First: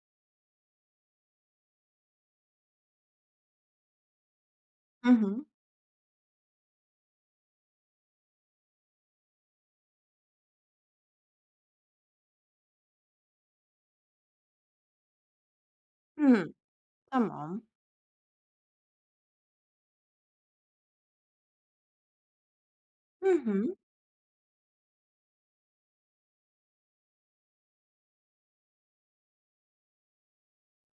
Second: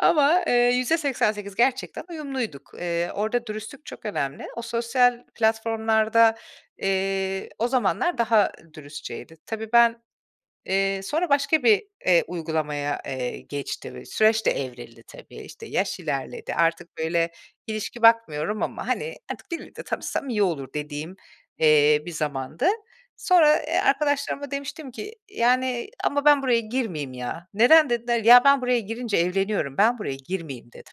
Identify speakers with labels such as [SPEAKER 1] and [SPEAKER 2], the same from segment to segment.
[SPEAKER 1] Ama, eee, %88 gerçekten uyumluyduk. Eee, orada dürüstlük çok önemli. O
[SPEAKER 2] Hı
[SPEAKER 1] sosyal
[SPEAKER 2] hı.
[SPEAKER 1] platformlarda, eee, o zamanlar daha dürüstçeydi. Tabii, ben, eee, sonra başka bir, eee, uygulamaya, eee, geçtim, süreç de evrildi tabii. İşte, yaş
[SPEAKER 2] Hı hı,
[SPEAKER 1] ilerledi. Artık, böyle,
[SPEAKER 2] tamam.
[SPEAKER 1] ilişki bakmıyorum ama, hani, "Artık biriyle de tanışsam iyi olur." dediğim, eee, bir zamandı.
[SPEAKER 2] Hı
[SPEAKER 1] Sonra,
[SPEAKER 2] hı.
[SPEAKER 1] eee, arkadaşlarıma demiştim ki, "Yani, ama ben buraya girmeyeyim ya." "Neden?" dediler. "Ya, ben buraya girince evleniyorum, ben buraya girmeyeyim." dedim.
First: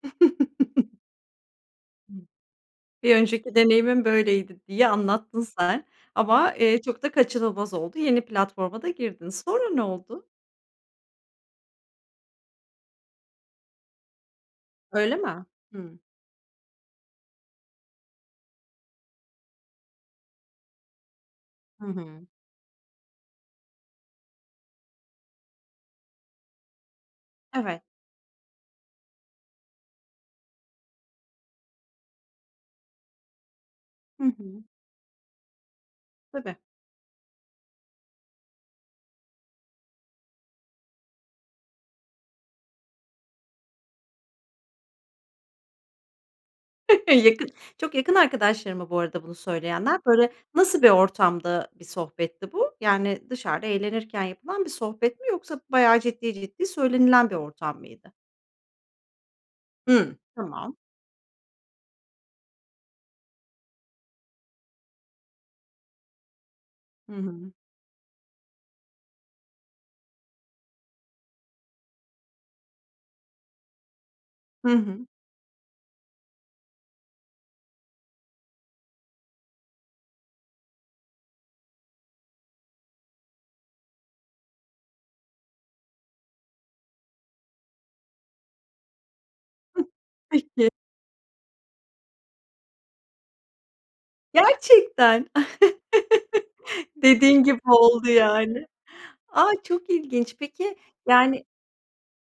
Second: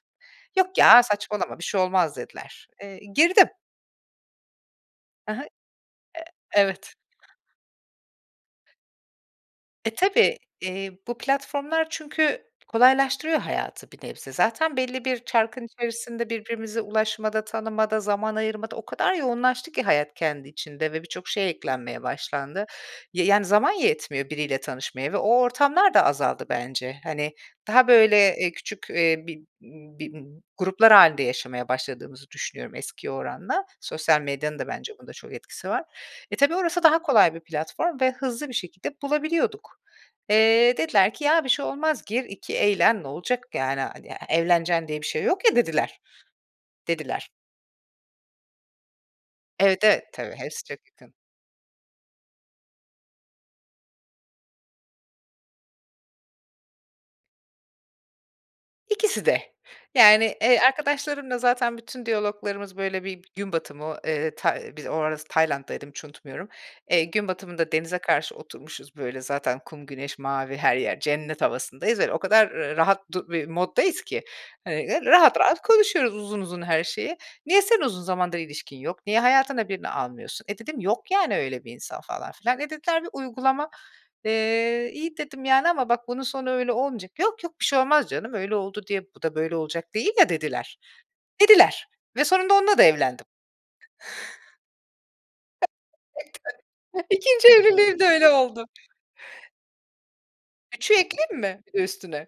[SPEAKER 1] "Yok ya, saçmalama bir şey
[SPEAKER 2] Hıı.
[SPEAKER 1] olmaz." dediler. Eee,
[SPEAKER 2] "Bir
[SPEAKER 1] girdim.
[SPEAKER 2] önceki deneyimim böyleydi." diye
[SPEAKER 1] Ha
[SPEAKER 2] anlattın
[SPEAKER 1] ha.
[SPEAKER 2] sen ama,
[SPEAKER 1] Eee
[SPEAKER 2] eee,
[SPEAKER 1] Evet.
[SPEAKER 2] çok da kaçınılmaz oldu. Yeni platforma da girdin. Sonra ne
[SPEAKER 1] E,
[SPEAKER 2] oldu?
[SPEAKER 1] tabii, eee, bu platformlar çünkü kolaylaştırıyor hayatı bir nebze. Zaten belli
[SPEAKER 2] Öyle
[SPEAKER 1] bir
[SPEAKER 2] mi?
[SPEAKER 1] çarkın
[SPEAKER 2] Hımm.
[SPEAKER 1] içerisinde, birbirimize ulaşmada, tanımada, zaman ayırmada o kadar yoğunlaştı ki hayat kendi içinde ve birçok şey
[SPEAKER 2] Hı
[SPEAKER 1] eklenmeye
[SPEAKER 2] hı.
[SPEAKER 1] başlandı. Y yani zaman yetmiyor biriyle tanışmaya ve o ortamlar da azaldı bence. Hani,
[SPEAKER 2] Evet.
[SPEAKER 1] daha, böyle, eee, küçük, eee, bir bir gruplar hâlinde yaşamaya başladığımızı düşünüyorum eskiye oranla. Sosyal
[SPEAKER 2] Hı
[SPEAKER 1] medyanın
[SPEAKER 2] hı.
[SPEAKER 1] da bence bunda çok etkisi var. E, tabii,
[SPEAKER 2] Tabii.
[SPEAKER 1] orası daha kolay bir platform ve hızlı bir şekilde bulabiliyorduk. Eee, dediler ki, "Ya, bir şey olmaz gir, iki eğlen, ne olacak yani. Hani e evleneceksin diye bir şey yok ya." dediler, dediler.
[SPEAKER 2] Yakın çok yakın arkadaşların mı, bu arada bunu
[SPEAKER 1] Evet,
[SPEAKER 2] söyleyenler?
[SPEAKER 1] evet,
[SPEAKER 2] Böyle,
[SPEAKER 1] tabii, hepsi çok
[SPEAKER 2] nasıl bir
[SPEAKER 1] yakın.
[SPEAKER 2] ortamda bir sohbetti bu? Yani dışarıda eğlenirken yapılan bir sohbet mi? Yoksa bayağı ciddi, ciddi, söylenilen bir ortam mıydı?
[SPEAKER 1] İkisi de,
[SPEAKER 2] Hımm.
[SPEAKER 1] yani, eee,
[SPEAKER 2] Tamam.
[SPEAKER 1] arkadaşlarımla zaten bütün diyaloglarımız, böyle, bir gün batımı, eee, ta biz o ara s Tayland'daydım hiç unutmuyorum. Eee,
[SPEAKER 2] Hı
[SPEAKER 1] gün
[SPEAKER 2] hı.
[SPEAKER 1] batımında denize karşı oturmuşuz, böyle, zaten kum, güneş, mavi her yer, cennet havasındayız, böyle, o kadar, ııı, rahat du bir moddayız ki,
[SPEAKER 2] Hı
[SPEAKER 1] hani, ııı,
[SPEAKER 2] hı.
[SPEAKER 1] rahat rahat konuşuyoruz uzun uzun her şeyi. "Niye senin uzun zamandır ilişkin yok? Niye hayatına birini almıyorsun?" E, dedim, "Yok, yani, öyle bir insan." falan filan. E, dediler, "Bir uygulama" eee, "İyi," dedim, "yani, ama bak, bunun sonu öyle olmayacak." "Yok, yok, bir şey olmaz canım. Öyle oldu diye, bu da böyle
[SPEAKER 2] Hıh.
[SPEAKER 1] olacak değil ya."
[SPEAKER 2] Peki.
[SPEAKER 1] dediler. Dediler ve sonunda onunla da evlendim.
[SPEAKER 2] Gerçekten!
[SPEAKER 1] [unintelligible]
[SPEAKER 2] Dediğin
[SPEAKER 1] 2'nci
[SPEAKER 2] gibi
[SPEAKER 1] evliliğim de
[SPEAKER 2] oldu
[SPEAKER 1] öyle
[SPEAKER 2] yani.
[SPEAKER 1] oldu.
[SPEAKER 2] A, çok ilginç. Peki
[SPEAKER 1] 3'ü ekleyeyim
[SPEAKER 2] yani
[SPEAKER 1] mi bir de üstüne?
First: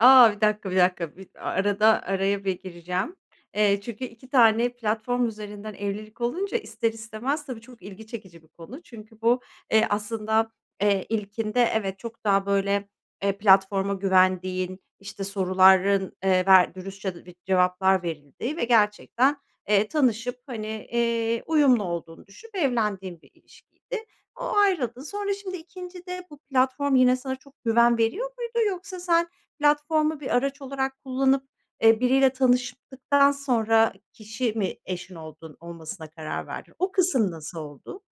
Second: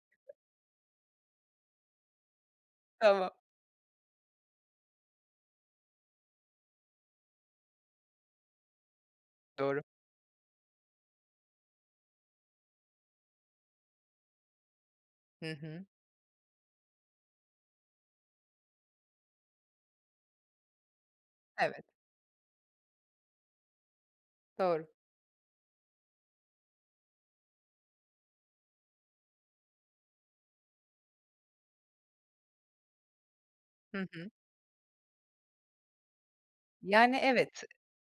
[SPEAKER 2] A! Bir dakika, bir dakika, bir a arada araya bir gireceğim.
[SPEAKER 1] Tamam.
[SPEAKER 2] Eee, çünkü 2 tane platform üzerinden evlilik olunca, ister istemez, tabii, çok ilgi çekici bir konu. Çünkü bu,
[SPEAKER 1] Doğru.
[SPEAKER 2] eee, aslında, eee, ilkinde, evet, çok daha, böyle, eee, platforma güvendiğin, işte,
[SPEAKER 1] Hı hı.
[SPEAKER 2] soruların, eee, ver dürüstçe ve cevaplar verildiği ve gerçekten, eee, tanışıp, hani, eee,
[SPEAKER 1] Evet.
[SPEAKER 2] uyumlu olduğunu düşünüp evlendiğin bir ilişkiydi. O
[SPEAKER 1] Doğru.
[SPEAKER 2] ayrıldın. Sonra, şimdi, 2'ncide bu platform yine sana çok güven veriyor muydu? Yoksa sen platformu bir araç olarak kullanıp, eee, biriyle tanıştıktan sonra
[SPEAKER 1] Hı hı.
[SPEAKER 2] kişi mi eşin oldun olmasına karar verdin? O
[SPEAKER 1] Yani,
[SPEAKER 2] kısım nasıl
[SPEAKER 1] evet.
[SPEAKER 2] oldu?